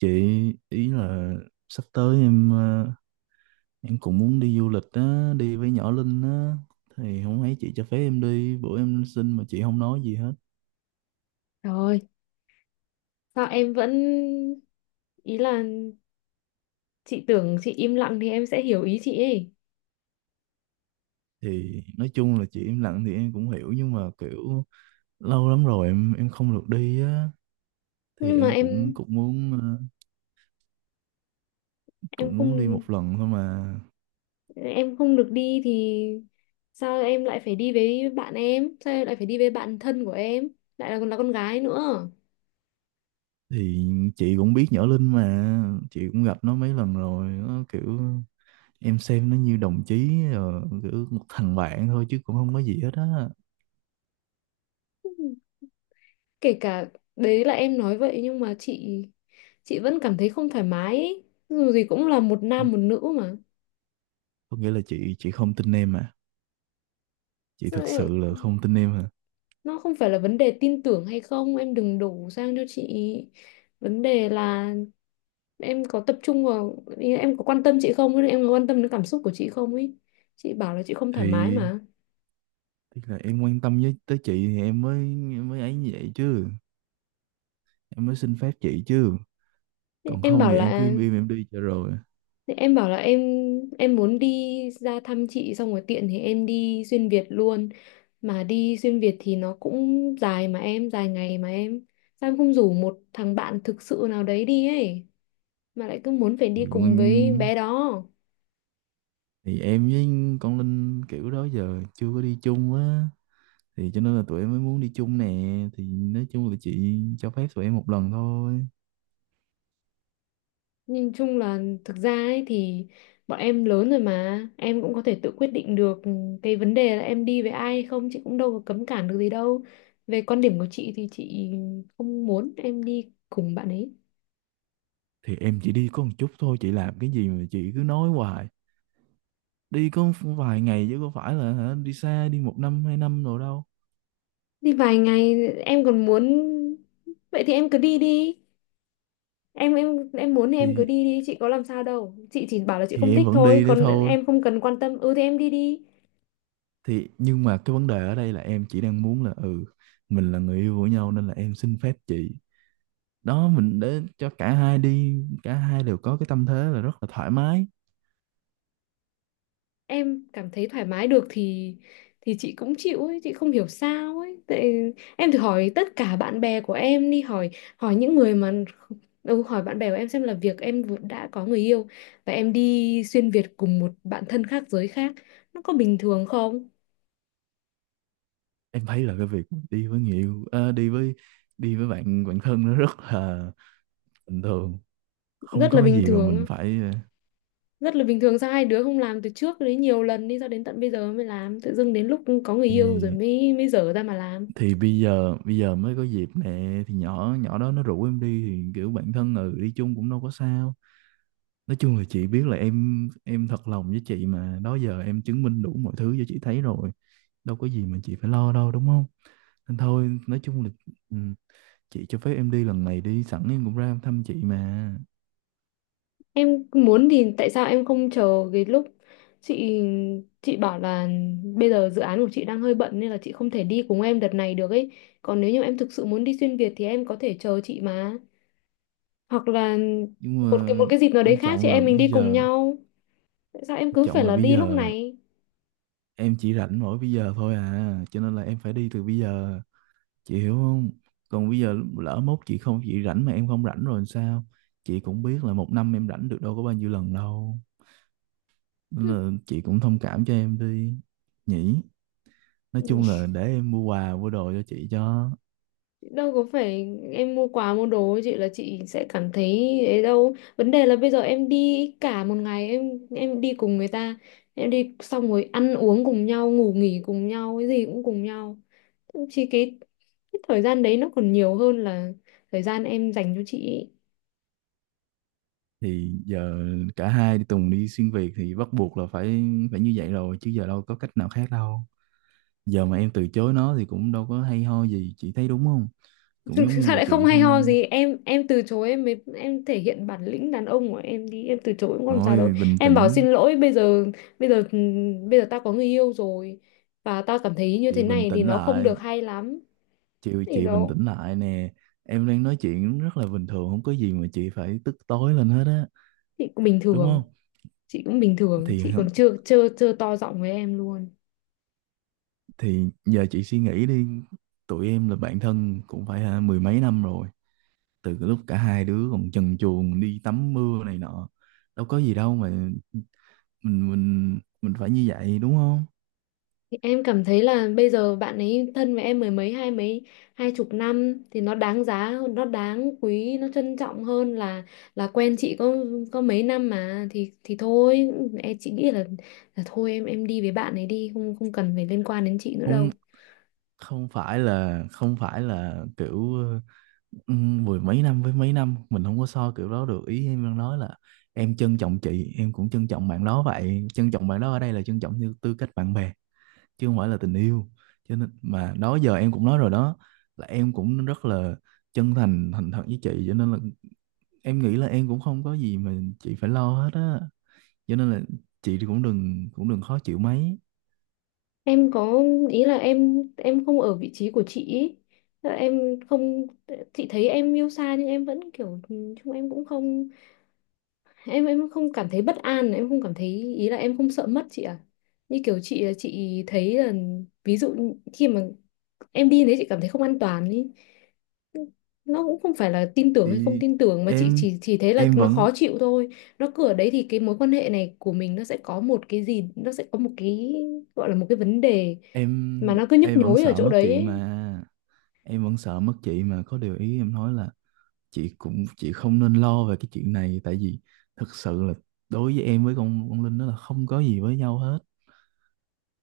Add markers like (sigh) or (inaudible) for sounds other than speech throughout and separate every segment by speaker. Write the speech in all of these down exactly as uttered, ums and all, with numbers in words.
Speaker 1: Chị ý là sắp tới em ờ, em cũng muốn đi du lịch á, đi với nhỏ Linh á thì không thấy chị cho phép em đi, bữa em xin mà chị không nói gì hết.
Speaker 2: Rồi, sao em vẫn, ý là, chị tưởng chị im lặng thì em sẽ hiểu ý chị ấy.
Speaker 1: Thì nói chung là chị im lặng thì em cũng hiểu nhưng mà kiểu lâu lắm rồi em em không được đi á thì
Speaker 2: Nhưng mà
Speaker 1: em cũng
Speaker 2: em
Speaker 1: cũng muốn ờ,
Speaker 2: em
Speaker 1: cũng
Speaker 2: không
Speaker 1: muốn đi một lần thôi mà.
Speaker 2: em không được đi thì sao em lại phải đi với bạn em? Sao em lại phải đi với bạn thân của em? Lại là còn là con gái nữa.
Speaker 1: Thì chị cũng biết nhỏ Linh mà, chị cũng gặp nó mấy lần rồi, nó kiểu em xem nó như đồng chí ờ, kiểu một thằng bạn thôi chứ cũng không có gì hết á.
Speaker 2: Kể cả đấy là em nói vậy nhưng mà chị chị vẫn cảm thấy không thoải mái ấy. Dù gì cũng là một nam một nữ mà.
Speaker 1: Có nghĩa là chị chị không tin em à, chị
Speaker 2: Sao
Speaker 1: thực sự
Speaker 2: em-
Speaker 1: là không tin em à?
Speaker 2: Nó không phải là vấn đề tin tưởng hay không, em đừng đổ sang cho chị. Vấn đề là em có tập trung vào, ý là, em có quan tâm chị không, em có quan tâm đến cảm xúc của chị không ấy. Chị bảo là chị không thoải mái
Speaker 1: Thì
Speaker 2: mà.
Speaker 1: tức là em quan tâm với tới chị thì em mới em mới ấy như vậy chứ, em mới xin phép chị chứ,
Speaker 2: Thế
Speaker 1: còn
Speaker 2: em
Speaker 1: không
Speaker 2: bảo
Speaker 1: thì
Speaker 2: là
Speaker 1: em cứ im im em đi cho rồi.
Speaker 2: thế em bảo là em em muốn đi ra thăm chị xong rồi tiện thì em đi xuyên Việt luôn. Mà đi xuyên Việt thì nó cũng dài, mà em dài ngày mà em, sao em không rủ một thằng bạn thực sự nào đấy đi ấy, mà lại cứ muốn phải
Speaker 1: thì,
Speaker 2: đi cùng với
Speaker 1: nguyên-
Speaker 2: bé đó.
Speaker 1: thì em với con Linh kiểu đó giờ chưa có đi chung á, thì cho nên là tụi em mới muốn đi chung nè, thì nói chung là chị cho phép tụi em một lần thôi.
Speaker 2: Nhìn chung là, thực ra ấy thì bọn em lớn rồi mà em cũng có thể tự quyết định được. Cái vấn đề là em đi với ai hay không chị cũng đâu có cấm cản được gì đâu. Về quan điểm của chị thì chị không muốn em đi cùng bạn ấy.
Speaker 1: Thì em chỉ đi có một chút thôi, chị làm cái gì mà chị cứ nói hoài, đi có vài ngày chứ có phải là hả, đi xa đi một năm hai năm rồi đâu.
Speaker 2: Đi vài ngày em còn muốn. Vậy thì em cứ đi đi. Em em em muốn thì em cứ
Speaker 1: thì
Speaker 2: đi đi. Chị có làm sao đâu, chị chỉ bảo là chị
Speaker 1: thì
Speaker 2: không
Speaker 1: em
Speaker 2: thích
Speaker 1: vẫn
Speaker 2: thôi,
Speaker 1: đi đấy
Speaker 2: còn
Speaker 1: thôi,
Speaker 2: em không cần quan tâm, ừ thì em đi đi.
Speaker 1: thì nhưng mà cái vấn đề ở đây là em chỉ đang muốn là ừ, mình là người yêu của nhau nên là em xin phép chị, đó mình để cho cả hai đi, cả hai đều có cái tâm thế là rất là thoải mái.
Speaker 2: Em cảm thấy thoải mái được thì thì chị cũng chịu ấy, chị không hiểu sao ấy. Tại em thử hỏi tất cả bạn bè của em đi, hỏi hỏi những người mà, ừ, hỏi bạn bè của em xem là việc em vừa- đã có người yêu và em đi xuyên Việt cùng một bạn thân khác giới khác nó có bình thường không.
Speaker 1: Em thấy là cái việc đi với người yêu ờ, đi với đi với bạn bạn thân nó rất là bình thường, không
Speaker 2: Rất
Speaker 1: có
Speaker 2: là
Speaker 1: cái
Speaker 2: bình
Speaker 1: gì mà mình
Speaker 2: thường.
Speaker 1: phải ờ,
Speaker 2: Rất là bình thường sao hai đứa không làm từ trước đấy nhiều lần đi, sao đến tận bây giờ mới làm, tự dưng đến lúc có người yêu rồi
Speaker 1: thì
Speaker 2: mới mới dở ra mà làm.
Speaker 1: thì bây giờ bây giờ mới có dịp nè, thì nhỏ nhỏ đó nó rủ em đi thì kiểu bạn thân, ừ, đi chung cũng đâu có sao. Nói chung là chị biết là em em thật lòng với chị mà, đó giờ em chứng minh đủ mọi thứ cho chị thấy rồi, đâu có gì mà chị phải lo đâu, đúng không? Nên thôi, nói chung là ừ, chị cho phép em đi lần này đi, sẵn em cũng ra thăm chị mà.
Speaker 2: Em muốn thì tại sao em không chờ cái lúc chị chị bảo là bây giờ dự án của chị đang hơi bận nên là chị không thể đi cùng em đợt này được ấy. Còn nếu như em thực sự muốn đi xuyên Việt thì em có thể chờ chị mà. Hoặc là
Speaker 1: Nhưng
Speaker 2: một cái một
Speaker 1: mà
Speaker 2: cái dịp nào đấy
Speaker 1: quan
Speaker 2: khác chị
Speaker 1: trọng là
Speaker 2: em mình
Speaker 1: bây
Speaker 2: đi cùng
Speaker 1: giờ,
Speaker 2: nhau. Tại sao em
Speaker 1: quan
Speaker 2: cứ phải
Speaker 1: trọng là
Speaker 2: là
Speaker 1: bây
Speaker 2: đi lúc
Speaker 1: giờ
Speaker 2: này?
Speaker 1: em chỉ rảnh mỗi bây giờ thôi à, cho nên là em phải đi từ bây giờ, chị hiểu không? Còn bây giờ lỡ mốt chị không, chị rảnh mà em không rảnh rồi làm sao? Chị cũng biết là một năm em rảnh được đâu có bao nhiêu lần đâu. Nên là chị cũng thông cảm cho em đi nhỉ, nói
Speaker 2: Hừ.
Speaker 1: chung là để em mua quà mua đồ cho chị cho.
Speaker 2: Đâu có phải em mua quà mua đồ chị là chị sẽ cảm thấy ấy đâu. Vấn đề là bây giờ em đi cả một ngày, em em đi cùng người ta, em đi xong rồi ăn uống cùng nhau, ngủ nghỉ cùng nhau, cái gì cũng cùng nhau. Chỉ cái, cái thời gian đấy nó còn nhiều hơn là thời gian em dành cho chị ý.
Speaker 1: Thì giờ cả hai đi Tùng đi xuyên Việt thì bắt buộc là phải phải như vậy rồi chứ, giờ đâu có cách nào khác đâu, giờ mà em từ chối nó thì cũng đâu có hay ho gì, chị thấy đúng không? Cũng
Speaker 2: Thực
Speaker 1: giống
Speaker 2: thực
Speaker 1: như
Speaker 2: ra
Speaker 1: là
Speaker 2: lại không
Speaker 1: chị
Speaker 2: hay ho
Speaker 1: không.
Speaker 2: gì, em em từ chối, em mới em thể hiện bản lĩnh đàn ông của em đi, em từ chối cũng không làm sao đâu.
Speaker 1: Ôi, bình
Speaker 2: Em bảo
Speaker 1: tĩnh,
Speaker 2: xin lỗi bây giờ, bây giờ bây giờ tao có người yêu rồi và tao cảm thấy như thế
Speaker 1: chị bình
Speaker 2: này thì
Speaker 1: tĩnh
Speaker 2: nó không
Speaker 1: lại,
Speaker 2: được hay lắm.
Speaker 1: chị
Speaker 2: Thì
Speaker 1: chị bình
Speaker 2: đó,
Speaker 1: tĩnh lại nè, em đang nói chuyện rất là bình thường, không có gì mà chị phải tức tối lên hết á,
Speaker 2: chị cũng bình
Speaker 1: đúng không?
Speaker 2: thường, chị cũng bình thường,
Speaker 1: thì
Speaker 2: chị còn chưa chưa chưa to giọng với em luôn.
Speaker 1: Thì giờ chị suy nghĩ đi, tụi em là bạn thân cũng phải hả, mười mấy năm rồi. Từ cái lúc cả hai đứa còn trần truồng đi tắm mưa này nọ. Đâu có gì đâu mà mình mình mình phải như vậy đúng không?
Speaker 2: Thì em cảm thấy là bây giờ bạn ấy thân với em mười mấy, hai mấy, hai chục năm thì nó đáng giá hơn, nó đáng quý, nó trân trọng hơn là là quen chị có có mấy năm mà, thì thì thôi em, chị nghĩ là là thôi em em đi với bạn ấy đi, không không cần phải liên quan đến chị nữa đâu.
Speaker 1: Không, không phải là, không phải là kiểu ừ, mười mấy năm với mấy năm mình không có so kiểu đó được. Ý em đang nói là em trân trọng chị, em cũng trân trọng bạn đó vậy. Trân trọng bạn đó ở đây là trân trọng như tư cách bạn bè, chứ không phải là tình yêu. Cho nên mà đó giờ em cũng nói rồi đó, là em cũng rất là chân thành thành thật với chị, cho nên là em nghĩ là em cũng không có gì mà chị phải lo hết á. Cho nên là chị thì cũng đừng, cũng đừng khó chịu mấy.
Speaker 2: Em có ý là em em không ở vị trí của chị ý. Tức là em không. Chị thấy em yêu xa nhưng em vẫn kiểu ừ, chung em cũng không, em em không cảm thấy bất an, em không cảm thấy, ý là em không sợ mất chị à. Như kiểu chị chị thấy là ví dụ như khi mà em đi đấy chị cảm thấy không an toàn ý. Nó cũng không phải là tin tưởng hay không
Speaker 1: Thì
Speaker 2: tin tưởng mà chị
Speaker 1: em
Speaker 2: chỉ chỉ thấy là
Speaker 1: em
Speaker 2: nó
Speaker 1: vẫn
Speaker 2: khó chịu thôi. Nó cứ ở đấy thì cái mối quan hệ này của mình nó sẽ có một cái gì, nó sẽ có một cái, gọi là một cái vấn đề, mà
Speaker 1: em
Speaker 2: nó cứ nhức
Speaker 1: em vẫn
Speaker 2: nhối ở
Speaker 1: sợ
Speaker 2: chỗ
Speaker 1: mất chị
Speaker 2: đấy.
Speaker 1: mà, em vẫn sợ mất chị mà, có điều ý em nói là chị cũng, chị không nên lo về cái chuyện này, tại vì thực sự là đối với em, với con con Linh đó là không có gì với nhau hết,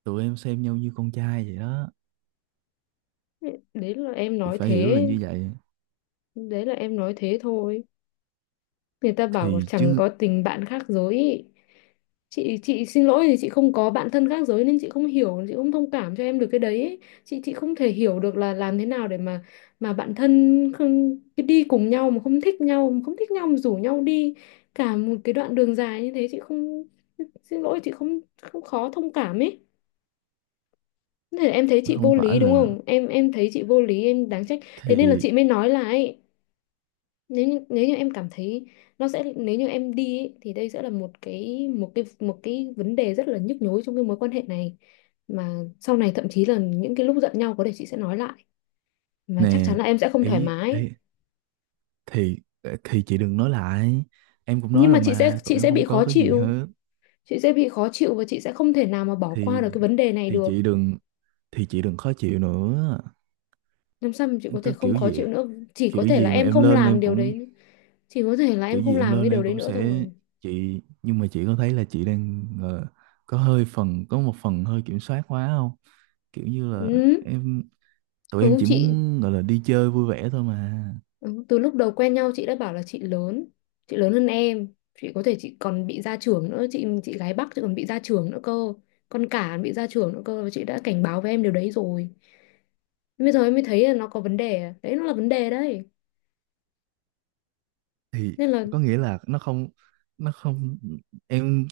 Speaker 1: tụi em xem nhau như con trai vậy đó,
Speaker 2: Ấy. Đấy là em
Speaker 1: thì
Speaker 2: nói
Speaker 1: phải hiểu là
Speaker 2: thế,
Speaker 1: như vậy.
Speaker 2: đấy là em nói thế thôi. Người ta bảo
Speaker 1: Thì
Speaker 2: chẳng
Speaker 1: chứ
Speaker 2: có tình bạn khác giới ý. chị chị xin lỗi thì chị không có bạn thân khác giới nên chị không hiểu, chị không thông cảm cho em được cái đấy ấy. chị chị không thể hiểu được là làm thế nào để mà mà bạn thân không cái đi cùng nhau, mà không thích nhau, mà không thích nhau mà rủ nhau đi cả một cái đoạn đường dài như thế. Chị không, xin lỗi, chị không không khó thông cảm ấy. Thế là em thấy chị
Speaker 1: không
Speaker 2: vô
Speaker 1: phải
Speaker 2: lý đúng
Speaker 1: là,
Speaker 2: không, em em thấy chị vô lý, em đáng trách. Thế nên là
Speaker 1: thì
Speaker 2: chị mới nói là ấy, nếu như, nếu như em cảm thấy, nó sẽ, nếu như em đi ấy, thì đây sẽ là một cái một cái một cái vấn đề rất là nhức nhối trong cái mối quan hệ này, mà sau này thậm chí là những cái lúc giận nhau có thể chị sẽ nói lại, mà
Speaker 1: nè,
Speaker 2: chắc chắn là em sẽ không thoải
Speaker 1: ý,
Speaker 2: mái.
Speaker 1: ý thì ờ, thì chị đừng nói lại, em cũng nói
Speaker 2: Nhưng mà
Speaker 1: rồi
Speaker 2: chị sẽ
Speaker 1: mà tụi
Speaker 2: chị
Speaker 1: em
Speaker 2: sẽ bị
Speaker 1: không
Speaker 2: khó
Speaker 1: có cái gì
Speaker 2: chịu,
Speaker 1: hết.
Speaker 2: chị sẽ bị khó chịu và chị sẽ không thể nào mà bỏ qua
Speaker 1: thì
Speaker 2: được cái vấn đề này
Speaker 1: thì
Speaker 2: được.
Speaker 1: chị đừng, thì chị đừng khó chịu nữa.
Speaker 2: Làm sao mà chị
Speaker 1: Em
Speaker 2: có thể
Speaker 1: có
Speaker 2: không
Speaker 1: kiểu
Speaker 2: khó
Speaker 1: gì,
Speaker 2: chịu nữa? Chỉ có
Speaker 1: kiểu
Speaker 2: thể là
Speaker 1: gì mà
Speaker 2: em
Speaker 1: em
Speaker 2: không
Speaker 1: lên
Speaker 2: làm
Speaker 1: em
Speaker 2: điều
Speaker 1: cũng,
Speaker 2: đấy, chỉ có thể là
Speaker 1: kiểu
Speaker 2: em không
Speaker 1: gì em
Speaker 2: làm cái
Speaker 1: lên
Speaker 2: điều
Speaker 1: em
Speaker 2: đấy
Speaker 1: cũng
Speaker 2: nữa
Speaker 1: sẽ,
Speaker 2: thôi.
Speaker 1: chị nhưng mà chị có thấy là chị đang ờ, có hơi phần, có một phần hơi kiểm soát quá không, kiểu như là
Speaker 2: Ừ.
Speaker 1: em tụi em
Speaker 2: Ừ,
Speaker 1: chỉ
Speaker 2: chị.
Speaker 1: muốn gọi là đi chơi vui vẻ thôi mà.
Speaker 2: Ừ, từ lúc đầu quen nhau chị đã bảo là chị lớn chị lớn hơn em, chị có thể, chị còn bị ra trưởng nữa, chị chị gái Bắc, chị còn bị ra trưởng nữa cơ, con cả bị ra trưởng nữa cơ, và chị đã cảnh báo với em điều đấy rồi. Bây giờ em mới thấy là nó có vấn đề đấy, nó là vấn đề đấy.
Speaker 1: Thì
Speaker 2: Nên là
Speaker 1: có nghĩa là nó không, nó không em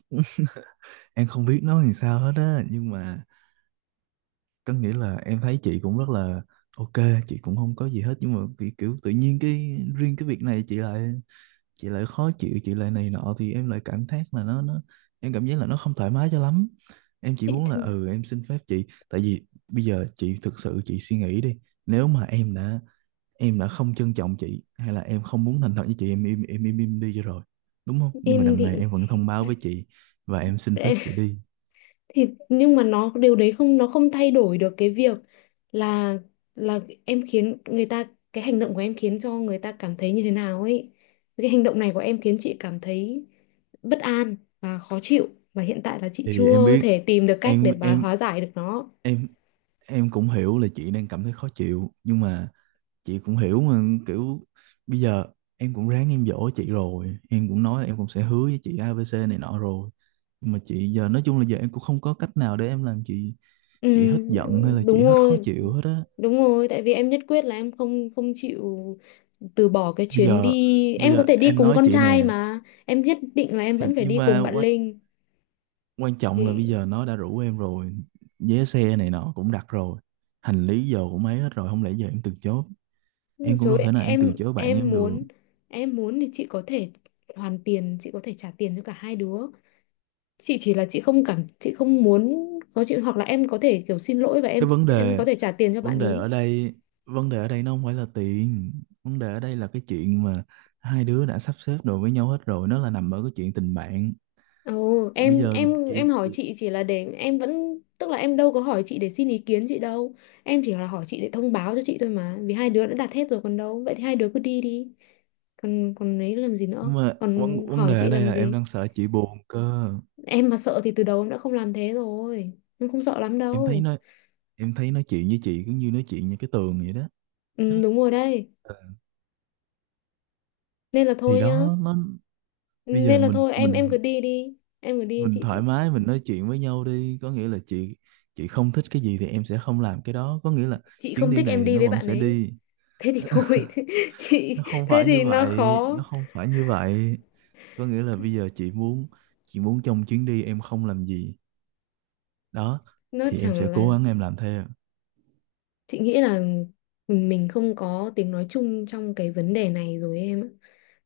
Speaker 1: em không biết nói làm sao hết á, nhưng mà có nghĩa là em thấy chị cũng rất là ok, chị cũng không có gì hết, nhưng mà kiểu, kiểu tự nhiên cái riêng cái việc này chị lại, chị lại khó chịu chị lại này nọ, thì em lại cảm giác là nó nó, em cảm giác là nó không thoải mái cho lắm. Em chỉ muốn là
Speaker 2: chị
Speaker 1: ừ em xin phép chị, tại vì bây giờ chị thực sự chị suy nghĩ đi, nếu mà em đã em đã không trân trọng chị hay là em không muốn thành thật với chị, em im em im im đi cho rồi đúng không, nhưng mà
Speaker 2: em
Speaker 1: đằng
Speaker 2: thì.
Speaker 1: này em vẫn thông báo với chị và em xin phép chị
Speaker 2: (laughs)
Speaker 1: đi.
Speaker 2: Thì nhưng mà nó, điều đấy không, nó không thay đổi được cái việc là là em khiến người ta, cái hành động của em khiến cho người ta cảm thấy như thế nào ấy, cái hành động này của em khiến chị cảm thấy bất an và khó chịu, và hiện tại là chị
Speaker 1: Thì em
Speaker 2: chưa
Speaker 1: biết,
Speaker 2: thể tìm được cách để
Speaker 1: em
Speaker 2: bà
Speaker 1: em
Speaker 2: hóa giải được nó.
Speaker 1: em em cũng hiểu là chị đang cảm thấy khó chịu, nhưng mà chị cũng hiểu mà kiểu bây giờ em cũng ráng em dỗ chị rồi, em cũng nói là em cũng sẽ hứa với chị a bê xê này nọ rồi, nhưng mà chị giờ nói chung là giờ em cũng không có cách nào để em làm chị
Speaker 2: Ừ,
Speaker 1: chị hết giận hay là chị
Speaker 2: đúng
Speaker 1: hết khó
Speaker 2: rồi,
Speaker 1: chịu hết á.
Speaker 2: đúng rồi, tại vì em nhất quyết là em không không chịu từ bỏ cái
Speaker 1: bây
Speaker 2: chuyến
Speaker 1: giờ
Speaker 2: đi,
Speaker 1: Bây
Speaker 2: em có
Speaker 1: giờ
Speaker 2: thể đi
Speaker 1: em
Speaker 2: cùng
Speaker 1: nói
Speaker 2: con
Speaker 1: chị
Speaker 2: trai
Speaker 1: nè,
Speaker 2: mà, em nhất định là em
Speaker 1: thì
Speaker 2: vẫn phải
Speaker 1: nhưng
Speaker 2: đi
Speaker 1: mà
Speaker 2: cùng bạn
Speaker 1: quan,
Speaker 2: Linh.
Speaker 1: quan trọng là bây
Speaker 2: Thì
Speaker 1: giờ nó đã rủ em rồi, vé xe này nọ cũng đặt rồi, hành lý giờ cũng ấy hết rồi, không lẽ giờ em từ chối, em cũng
Speaker 2: Chối,
Speaker 1: đâu thể nào em từ
Speaker 2: em
Speaker 1: chối bạn
Speaker 2: em
Speaker 1: em được.
Speaker 2: muốn, em muốn thì chị có thể hoàn tiền, chị có thể trả tiền cho cả hai đứa, chị chỉ là chị không cảm, chị không muốn có chuyện, hoặc là em có thể kiểu xin lỗi và em
Speaker 1: Cái vấn
Speaker 2: em có
Speaker 1: đề,
Speaker 2: thể trả tiền cho bạn
Speaker 1: vấn đề
Speaker 2: ý.
Speaker 1: ở đây vấn đề ở đây nó không phải là tiền, vấn đề ở đây là cái chuyện mà hai đứa đã sắp xếp đồ với nhau hết rồi, nó là nằm ở cái chuyện tình bạn.
Speaker 2: Ồ,
Speaker 1: Bây
Speaker 2: em
Speaker 1: giờ
Speaker 2: em em
Speaker 1: chị
Speaker 2: hỏi
Speaker 1: chị-
Speaker 2: chị chỉ là để em vẫn, tức là em đâu có hỏi chị để xin ý kiến chị đâu, em chỉ là hỏi chị để thông báo cho chị thôi mà, vì hai đứa đã đặt hết rồi còn đâu, vậy thì hai đứa cứ đi đi, còn còn ấy làm gì nữa,
Speaker 1: nhưng mà vấn
Speaker 2: còn
Speaker 1: vấn
Speaker 2: hỏi
Speaker 1: đề ở
Speaker 2: chị
Speaker 1: đây
Speaker 2: làm
Speaker 1: là em
Speaker 2: gì.
Speaker 1: đang sợ chị buồn cơ.
Speaker 2: Em mà sợ thì từ đầu em đã không làm thế rồi. Em không sợ lắm
Speaker 1: Em thấy
Speaker 2: đâu.
Speaker 1: nó, em thấy nói chuyện với chị cứ như nói chuyện như cái tường vậy đó.
Speaker 2: Ừ,
Speaker 1: Nó
Speaker 2: đúng rồi đây.
Speaker 1: ờ,
Speaker 2: Nên là
Speaker 1: thì
Speaker 2: thôi nhá.
Speaker 1: đó nó, bây giờ
Speaker 2: Nên là
Speaker 1: mình
Speaker 2: thôi, em em
Speaker 1: mình
Speaker 2: cứ đi đi. Em cứ đi
Speaker 1: mình
Speaker 2: chị,
Speaker 1: thoải
Speaker 2: chị
Speaker 1: mái mình nói chuyện với nhau đi, có nghĩa là chị chị không thích cái gì thì em sẽ không làm cái đó, có nghĩa là
Speaker 2: chị
Speaker 1: chuyến
Speaker 2: không
Speaker 1: đi
Speaker 2: thích
Speaker 1: này
Speaker 2: em
Speaker 1: thì
Speaker 2: đi
Speaker 1: nó
Speaker 2: với
Speaker 1: vẫn
Speaker 2: bạn
Speaker 1: sẽ
Speaker 2: ấy.
Speaker 1: đi.
Speaker 2: Thế thì
Speaker 1: (laughs)
Speaker 2: thôi. (laughs) Thế, chị
Speaker 1: Nó không
Speaker 2: thế
Speaker 1: phải như
Speaker 2: thì nó
Speaker 1: vậy,
Speaker 2: khó.
Speaker 1: nó không phải như vậy, có nghĩa là bây giờ chị muốn, chị muốn trong chuyến đi em không làm gì đó
Speaker 2: Nó
Speaker 1: thì em sẽ
Speaker 2: chẳng
Speaker 1: cố
Speaker 2: là,
Speaker 1: gắng em làm theo.
Speaker 2: chị nghĩ là mình không có tiếng nói chung trong cái vấn đề này rồi em ạ.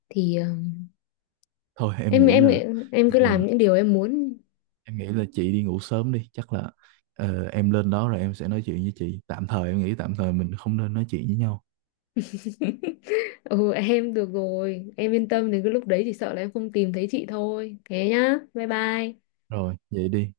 Speaker 2: Thì ờ,
Speaker 1: Thôi em
Speaker 2: em
Speaker 1: nghĩ
Speaker 2: em
Speaker 1: là
Speaker 2: em
Speaker 1: bây
Speaker 2: cứ
Speaker 1: giờ,
Speaker 2: làm những điều em muốn.
Speaker 1: em nghĩ là chị đi ngủ sớm đi, chắc là ờ, em lên đó rồi em sẽ nói chuyện với chị, tạm thời em nghĩ tạm thời mình không nên nói chuyện với nhau.
Speaker 2: (laughs) Ừ em được rồi, em yên tâm, đến cái lúc đấy chỉ sợ là em không tìm thấy chị thôi, thế nhá, bye bye.
Speaker 1: Rồi vậy đi.